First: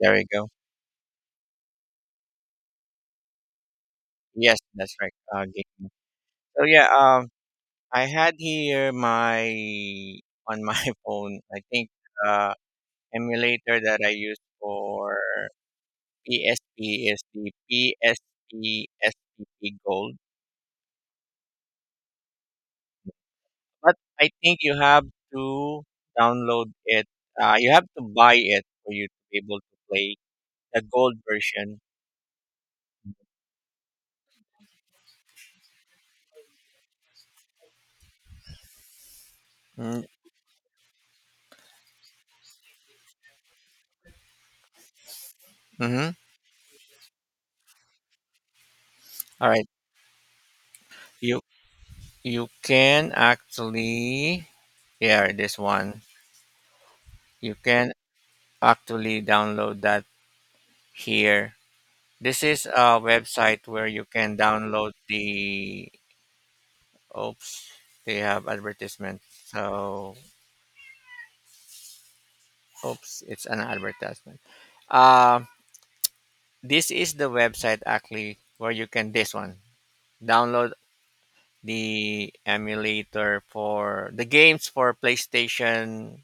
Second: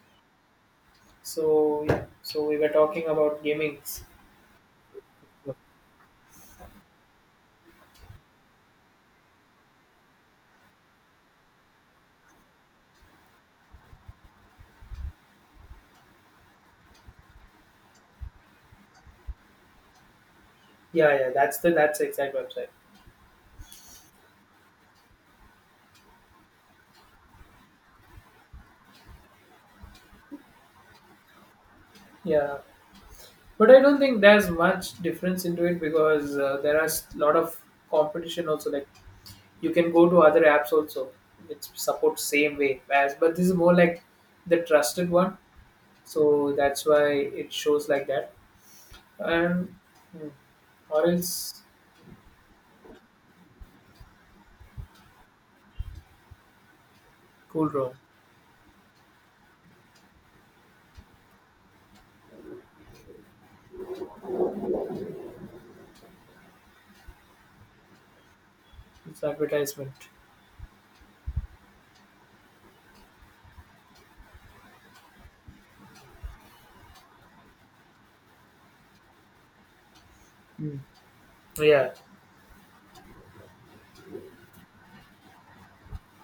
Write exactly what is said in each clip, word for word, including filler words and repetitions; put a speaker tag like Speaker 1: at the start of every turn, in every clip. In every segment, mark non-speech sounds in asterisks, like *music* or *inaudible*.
Speaker 1: There we go.
Speaker 2: So yeah, so we were talking about gamings.
Speaker 1: Yes, that's right. Uh, gaming. So yeah, um, I had here my on my *laughs* phone. I think uh, emulator that I use for P S P is the P S P Gold,
Speaker 2: Yeah, yeah, that's the that's the exact website.
Speaker 1: but I think you have to download it. Uh, you have to buy it for you to be able to play the gold version.
Speaker 2: Yeah, but I don't think there's much difference into it because uh, there are a lot of competition also. Like you can go to other apps also which support same way as, but this is more like the trusted one.
Speaker 1: Mm-hmm.
Speaker 2: So that's why it shows like that.
Speaker 1: All right,
Speaker 2: And hmm, or
Speaker 1: you
Speaker 2: else
Speaker 1: you can actually, here, this one you
Speaker 2: cool room.
Speaker 1: can actually download that here. This is a website where you can download the. Oops, they have advertisement.
Speaker 2: It's advertisement.
Speaker 1: So, oops, it's an advertisement. Uh, this is the website actually where you can, this one, download
Speaker 2: Mm. Yeah.
Speaker 1: the emulator for the games for PlayStation.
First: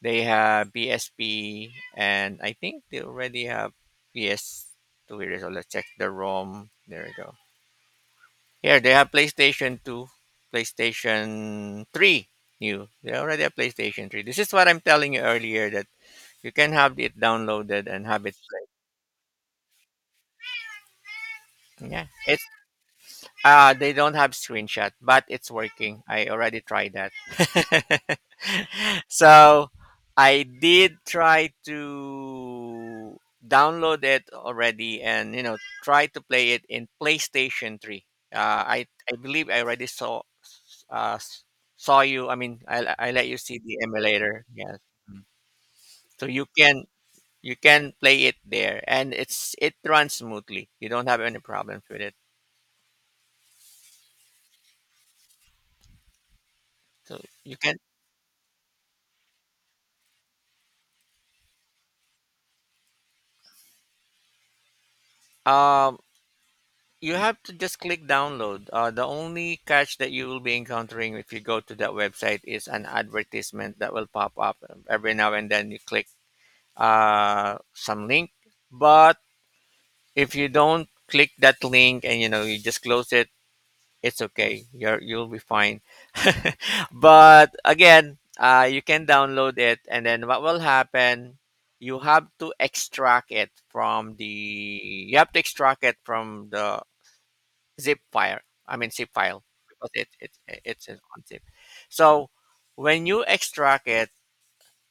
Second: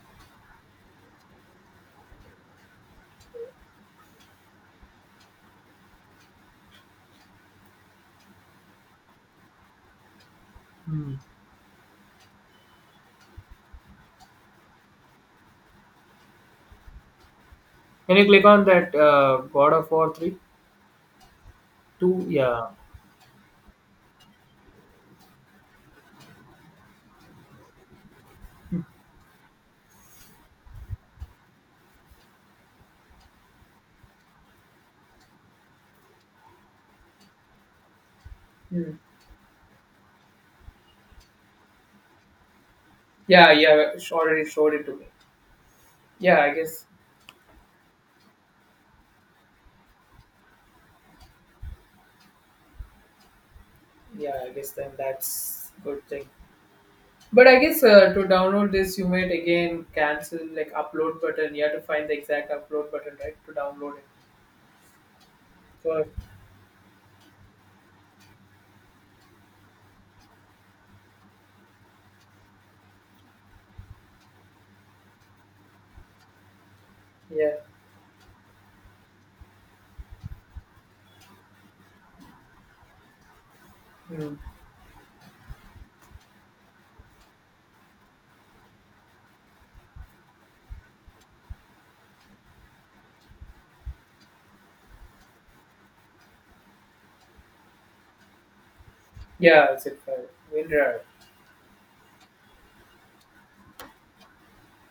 Speaker 1: They have P S P, and I think they already have P S two. Here, so let's check the ROM. There we go. Here they have PlayStation two,
Speaker 2: Hmm.
Speaker 1: PlayStation three new. They already have PlayStation three. This is what I'm telling you earlier that you can have it downloaded and
Speaker 2: Can you
Speaker 1: have it
Speaker 2: click on that uh, God of War three?
Speaker 1: play. Yeah.
Speaker 2: Two,
Speaker 1: It
Speaker 2: yeah.
Speaker 1: Uh, they don't have screenshot, but it's working. I already tried that. *laughs* So I did try to download it already and you know try to play it in PlayStation three. Uh, I
Speaker 2: Hmm.
Speaker 1: I believe I already saw uh, s- saw you. I mean, I I let you
Speaker 2: Yeah,
Speaker 1: see the
Speaker 2: yeah, sh-
Speaker 1: emulator.
Speaker 2: already showed
Speaker 1: Yeah,
Speaker 2: it to me.
Speaker 1: so
Speaker 2: Yeah,
Speaker 1: you
Speaker 2: I guess.
Speaker 1: can you can play it there, and it's it runs smoothly. You don't have any problems with it.
Speaker 2: Yeah, I guess then that's good thing.
Speaker 1: So
Speaker 2: But
Speaker 1: you
Speaker 2: I
Speaker 1: can.
Speaker 2: guess uh, to download this, you might again cancel like upload button. You have to find the exact upload button right to download it.
Speaker 1: Um,
Speaker 2: So
Speaker 1: You have to just click download. Uh, the only catch that you will be encountering if you go to that website is an advertisement that will pop up every now and then. You click
Speaker 2: yeah.
Speaker 1: uh, some link, but if you don't click that link and you know you just close it, it's
Speaker 2: Hmm.
Speaker 1: okay. You're you'll be fine. *laughs* But again, uh, you can download it, and then what will happen? You have to extract it from the. You have to extract it from the zip file. I mean zip file
Speaker 2: Yeah,
Speaker 1: because
Speaker 2: zip
Speaker 1: it,
Speaker 2: file,
Speaker 1: it it's an
Speaker 2: WinRAR.
Speaker 1: on zip. So when you extract it,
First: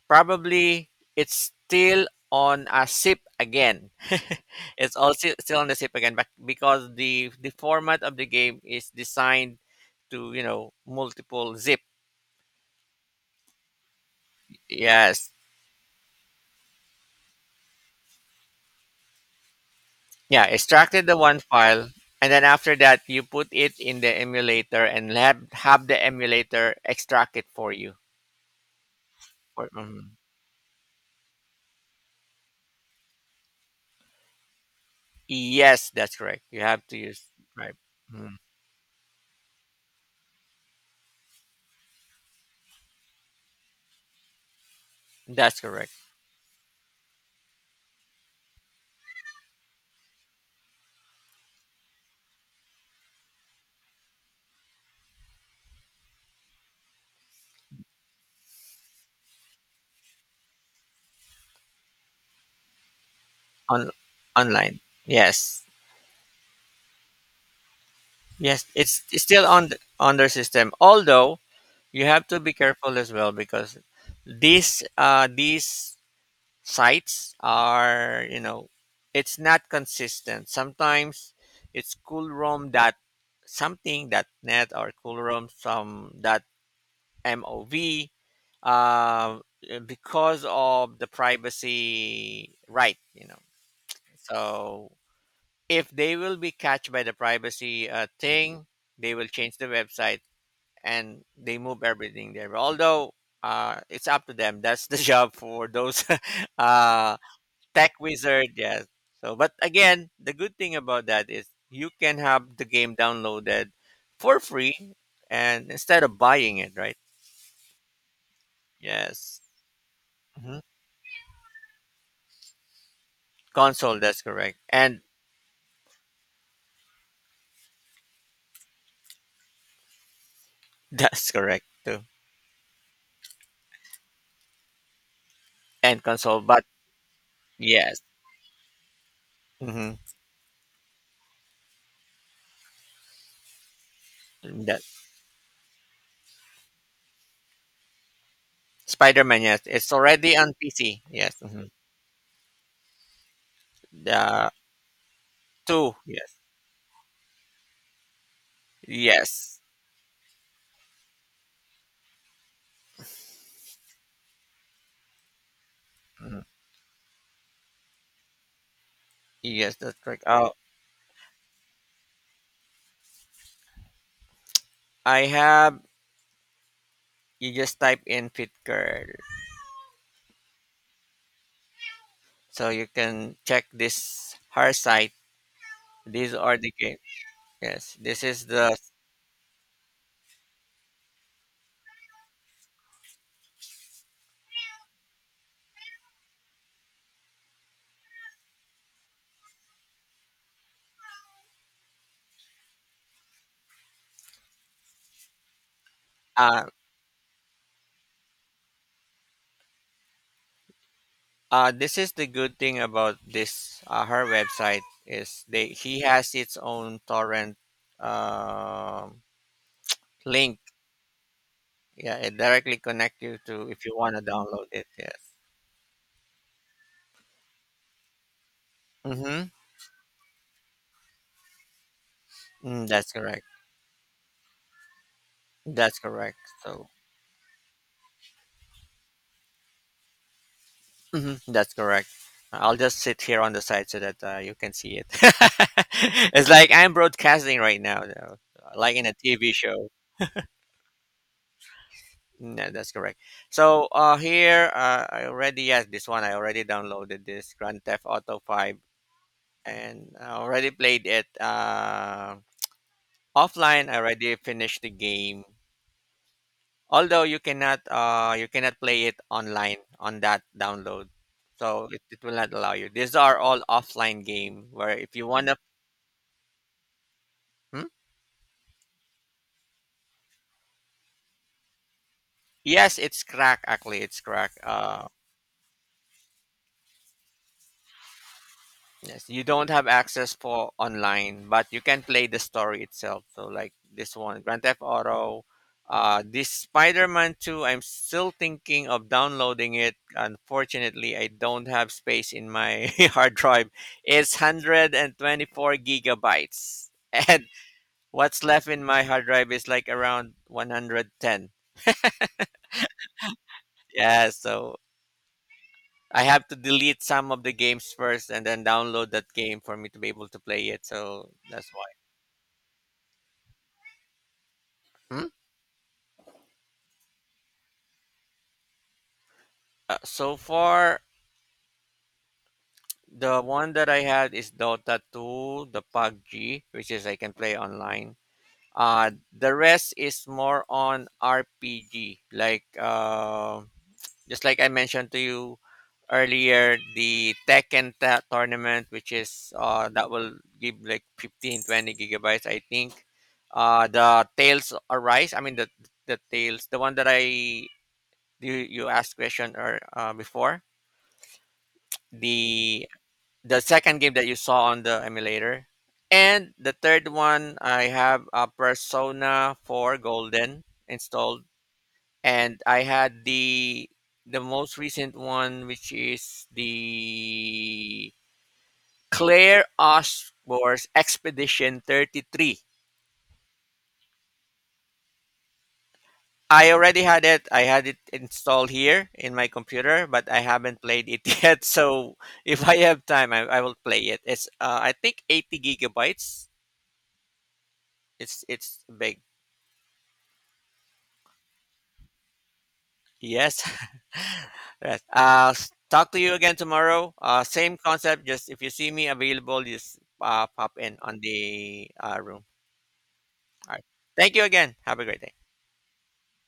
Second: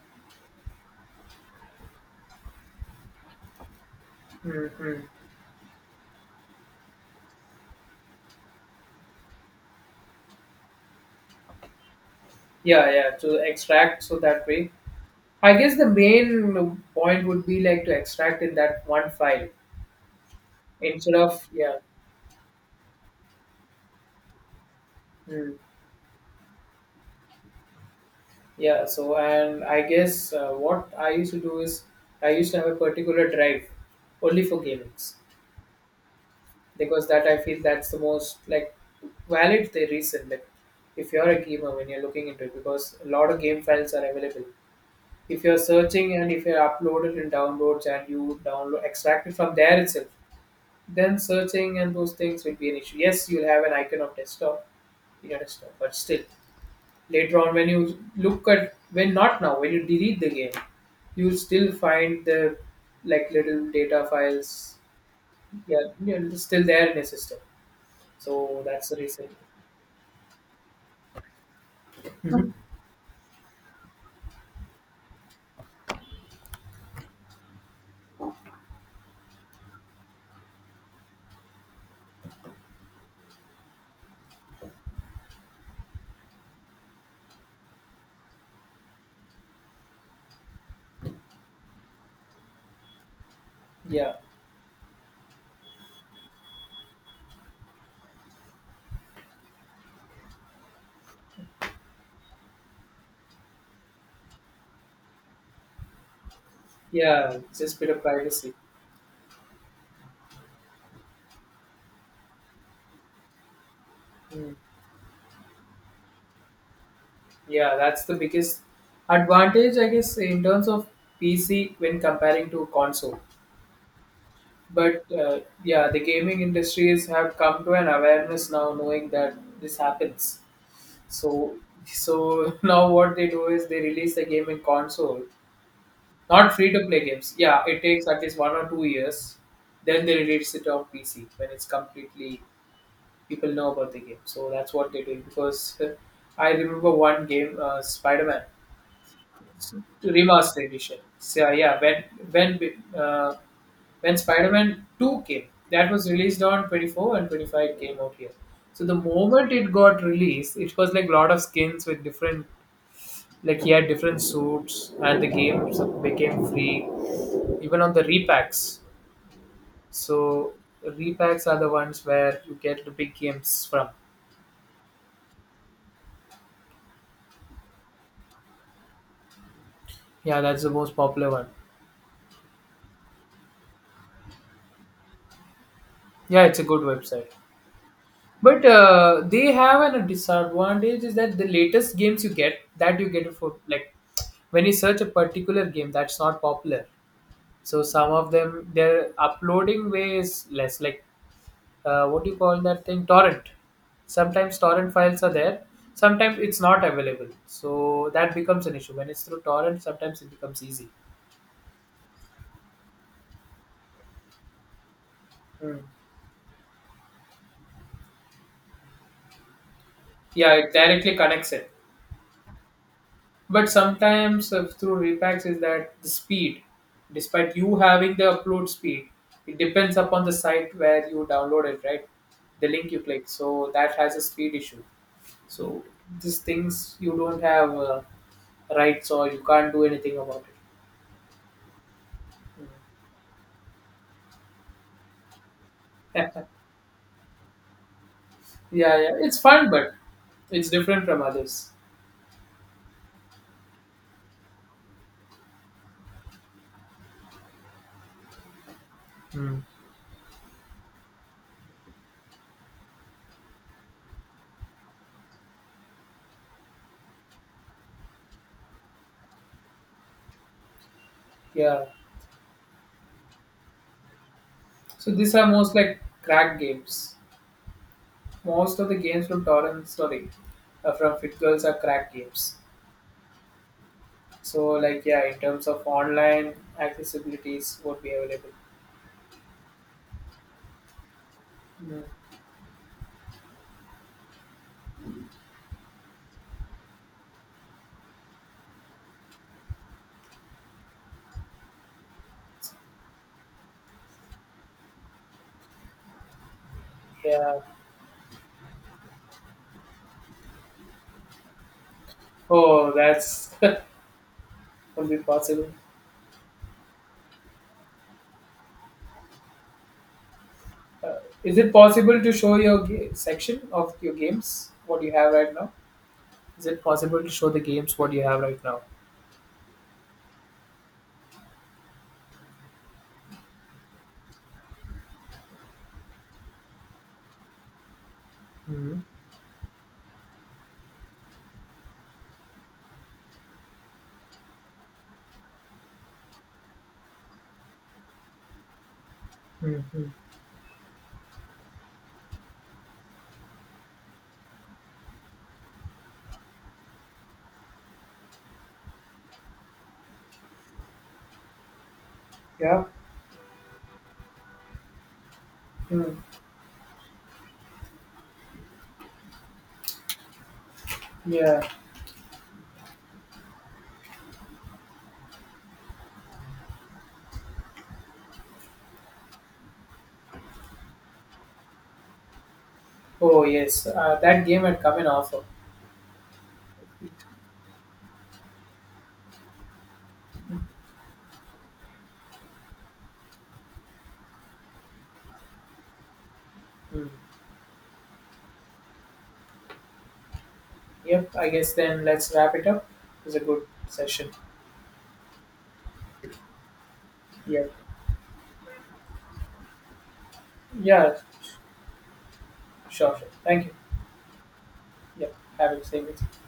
Speaker 1: probably it's still on a zip again. *laughs* It's
Speaker 2: Mm-hmm.
Speaker 1: also still on the zip again, but because the the format of the game is designed to you know multiple zip.
Speaker 2: Yeah, yeah, to extract so that way.
Speaker 1: Yes,
Speaker 2: I guess the main point would be like to extract in that one file
Speaker 1: yeah, extracted
Speaker 2: instead
Speaker 1: the one
Speaker 2: of yeah.
Speaker 1: file. And then after that, you put it in the emulator and have,
Speaker 2: Hmm.
Speaker 1: have the emulator extract it for you.
Speaker 2: Yeah, so and
Speaker 1: For,
Speaker 2: I
Speaker 1: mhm.
Speaker 2: guess uh, what I used to do is I used to have a particular drive only for gamings
Speaker 1: Yes, that's correct. You have to
Speaker 2: because
Speaker 1: use
Speaker 2: that I feel
Speaker 1: Stripe.
Speaker 2: that's the
Speaker 1: Mm,
Speaker 2: most like valid the reason like if you're a gamer when you're looking into it because a lot of game files are available. If you're
Speaker 1: That's correct.
Speaker 2: searching and if you're uploaded in downloads and you download extract it from there itself, then searching and those things will be an issue. Yes, you'll have an icon of desktop in your desktop, but still later on when you look at when not now when you delete the game you'll still find the like little
Speaker 1: On
Speaker 2: data files,
Speaker 1: Online. Yes.
Speaker 2: yeah, yeah, it's still there in your system, so
Speaker 1: Yes,
Speaker 2: that's the
Speaker 1: it's, it's
Speaker 2: reason.
Speaker 1: still on the, on their system. Although you have to
Speaker 2: Mhm.
Speaker 1: be careful as well because these uh these sites are, you know, it's not consistent. Sometimes it's coolrom dot something dot net or coolrom some M O V uh, because of the privacy right, you know.
Speaker 2: Yeah,
Speaker 1: So if they will be catched by the privacy uh, thing, they will change the website and they move everything there. Although uh, it's up to them. That's the *laughs* job for those *laughs* uh,
Speaker 2: yeah, just bit
Speaker 1: tech
Speaker 2: of
Speaker 1: wizard.
Speaker 2: privacy.
Speaker 1: Yes. So, but again, the good thing about that is you can have the game downloaded for
Speaker 2: Mm.
Speaker 1: free and instead of buying it, right?
Speaker 2: Yeah, that's the biggest
Speaker 1: Yes.
Speaker 2: advantage I guess in terms of PC when comparing to console,
Speaker 1: Console, that's correct. And
Speaker 2: but uh, yeah, the gaming industries have come to an awareness now knowing that this happens.
Speaker 1: *laughs*
Speaker 2: So
Speaker 1: that's correct too.
Speaker 2: so *laughs* now what they do is they release the game in console,
Speaker 1: And console,
Speaker 2: not
Speaker 1: but
Speaker 2: free to play games. Yeah, it
Speaker 1: yes.
Speaker 2: takes at least one or two years.
Speaker 1: Hmm,
Speaker 2: Then they release it on P C when it's completely people know about the game. So that's
Speaker 1: that
Speaker 2: what they do because *laughs* uh, I remember one game, uh, Spider Man
Speaker 1: Spider-Man, yes, it's already on
Speaker 2: Remastered Edition.
Speaker 1: PC. Yes.
Speaker 2: So uh,
Speaker 1: Hmm.
Speaker 2: yeah, when when uh, when
Speaker 1: The
Speaker 2: Spider-Man two came, that
Speaker 1: two,
Speaker 2: was
Speaker 1: yes.
Speaker 2: released on twenty-four and twenty-five came out here. So the moment
Speaker 1: Yes.
Speaker 2: it got released, it was like a lot of skins with different, like he had different suits and the games
Speaker 1: Mhm.
Speaker 2: became free even on the repacks.
Speaker 1: Yes, that's correct.
Speaker 2: So
Speaker 1: Oh,
Speaker 2: repacks are the ones where you get the big games from.
Speaker 1: I have, you just type in Fit Girl,
Speaker 2: Yeah, that's the most popular one.
Speaker 1: so you can check this, her site. These
Speaker 2: Yeah,
Speaker 1: are
Speaker 2: it's a
Speaker 1: the
Speaker 2: good
Speaker 1: game.
Speaker 2: website,
Speaker 1: Yes, this is
Speaker 2: but
Speaker 1: the
Speaker 2: uh, they have an, a disadvantage is that the latest games you get that you get it for like when you search a particular game that's not popular, so some of them their uploading way is less, like uh, what do you call that thing, torrent. Sometimes torrent files are there, sometimes it's
Speaker 1: uh
Speaker 2: not available, so that becomes an issue. When it's through torrent, sometimes it becomes easy.
Speaker 1: Uh, this is the good thing about this uh, her website is they
Speaker 2: Hmm.
Speaker 1: he has its own torrent um
Speaker 2: Yeah,
Speaker 1: link.
Speaker 2: it directly connects it.
Speaker 1: Yeah, it directly connect you
Speaker 2: But
Speaker 1: to if you want to
Speaker 2: sometimes uh,
Speaker 1: download it.
Speaker 2: through
Speaker 1: Yes.
Speaker 2: repacks is that the speed, despite you having the upload speed,
Speaker 1: Mm-hmm.
Speaker 2: it depends upon the site where you download it, right? The
Speaker 1: Mm,
Speaker 2: link you
Speaker 1: that's
Speaker 2: click,
Speaker 1: correct.
Speaker 2: so that has a speed issue. So
Speaker 1: That's correct.
Speaker 2: these
Speaker 1: So,
Speaker 2: things you don't have uh, rights or you can't do anything about it.
Speaker 1: mhm, that's correct.
Speaker 2: Hmm.
Speaker 1: I'll just sit here on the side so that uh, you can see it. *laughs* It's like I'm broadcasting right now, though, like
Speaker 2: Yeah,
Speaker 1: in
Speaker 2: yeah.
Speaker 1: a
Speaker 2: It's
Speaker 1: T V
Speaker 2: fun,
Speaker 1: show.
Speaker 2: but it's different from others.
Speaker 1: No, that's correct. So uh, here, uh, I already yes, this one I already downloaded this Grand Theft Auto Five,
Speaker 2: Mm.
Speaker 1: and I already played it uh, offline. I already finished the game, although you cannot uh, you cannot play it online on that download,
Speaker 2: Yeah.
Speaker 1: so it, it will not allow you. These are all offline game where
Speaker 2: So
Speaker 1: if you
Speaker 2: these are
Speaker 1: wanna,
Speaker 2: most like crack games.
Speaker 1: hmm?
Speaker 2: Most of the games from Torrent, sorry, uh, from FitGirls are crack games.
Speaker 1: Yes, it's crack, actually. It's crack.
Speaker 2: So like
Speaker 1: Uh,
Speaker 2: yeah, in terms of online accessibilities, would be available.
Speaker 1: Yes, you don't have access for online, but you
Speaker 2: Mm.
Speaker 1: can play the story itself. So like this one, Grand Theft Auto, uh, this Spider-Man two, I'm still thinking of downloading it. Unfortunately, I don't have space in my *laughs* hard drive. It's one hundred twenty-four gigabytes. *laughs* And
Speaker 2: Yeah.
Speaker 1: what's left in my hard drive is like around one hundred ten.
Speaker 2: Oh, that's *laughs*
Speaker 1: Yeah, so
Speaker 2: would be possible.
Speaker 1: I have to delete some of the games first and then download that game for me to be able to play it.
Speaker 2: Uh,
Speaker 1: So
Speaker 2: is
Speaker 1: that's
Speaker 2: it
Speaker 1: why.
Speaker 2: possible to show your ga- section of your games? What you have right now? Is it possible to show the games what you have right now?
Speaker 1: Uh, so far, the one that I had is Dota two, the PUBG, which is I can play online.
Speaker 2: Mm.
Speaker 1: Uh, the rest is more on R P G, like uh, just like I mentioned to you earlier, the Tekken ta- tournament, which is
Speaker 2: Mm.
Speaker 1: uh, that
Speaker 2: Mm.
Speaker 1: will give like fifteen twenty gigabytes, I think. Uh, the Tales Arise, I mean the the Tales, the one that I you, you asked question or uh, before
Speaker 2: Yeah.
Speaker 1: the the second game that you saw on the emulator.
Speaker 2: Hmm.
Speaker 1: And the third one, I have a Persona four Golden installed,
Speaker 2: Yeah.
Speaker 1: and I had the the most recent one, which is the Claire Osborne's Expedition thirty-three.
Speaker 2: Oh yes. Uh, that game had come in offer.
Speaker 1: I already had it. I had it installed here in my computer, but I haven't played it *laughs* yet. So if I have time, I, I will play it. It's uh, I think eighty gigabytes.
Speaker 2: Hmm.
Speaker 1: It's it's big.
Speaker 2: Yep. I guess then let's wrap it up. It was a
Speaker 1: Yes.
Speaker 2: good session.
Speaker 1: *laughs* Yes. Uh, s- talk to you again tomorrow. Uh,
Speaker 2: Yep.
Speaker 1: same concept. Just if you see me available, just uh, pop in
Speaker 2: Yeah.
Speaker 1: on the uh, room.
Speaker 2: Sure, sure. Thank you.
Speaker 1: All right. Thank you again. Have a great
Speaker 2: Yep.
Speaker 1: day.
Speaker 2: Have a good day.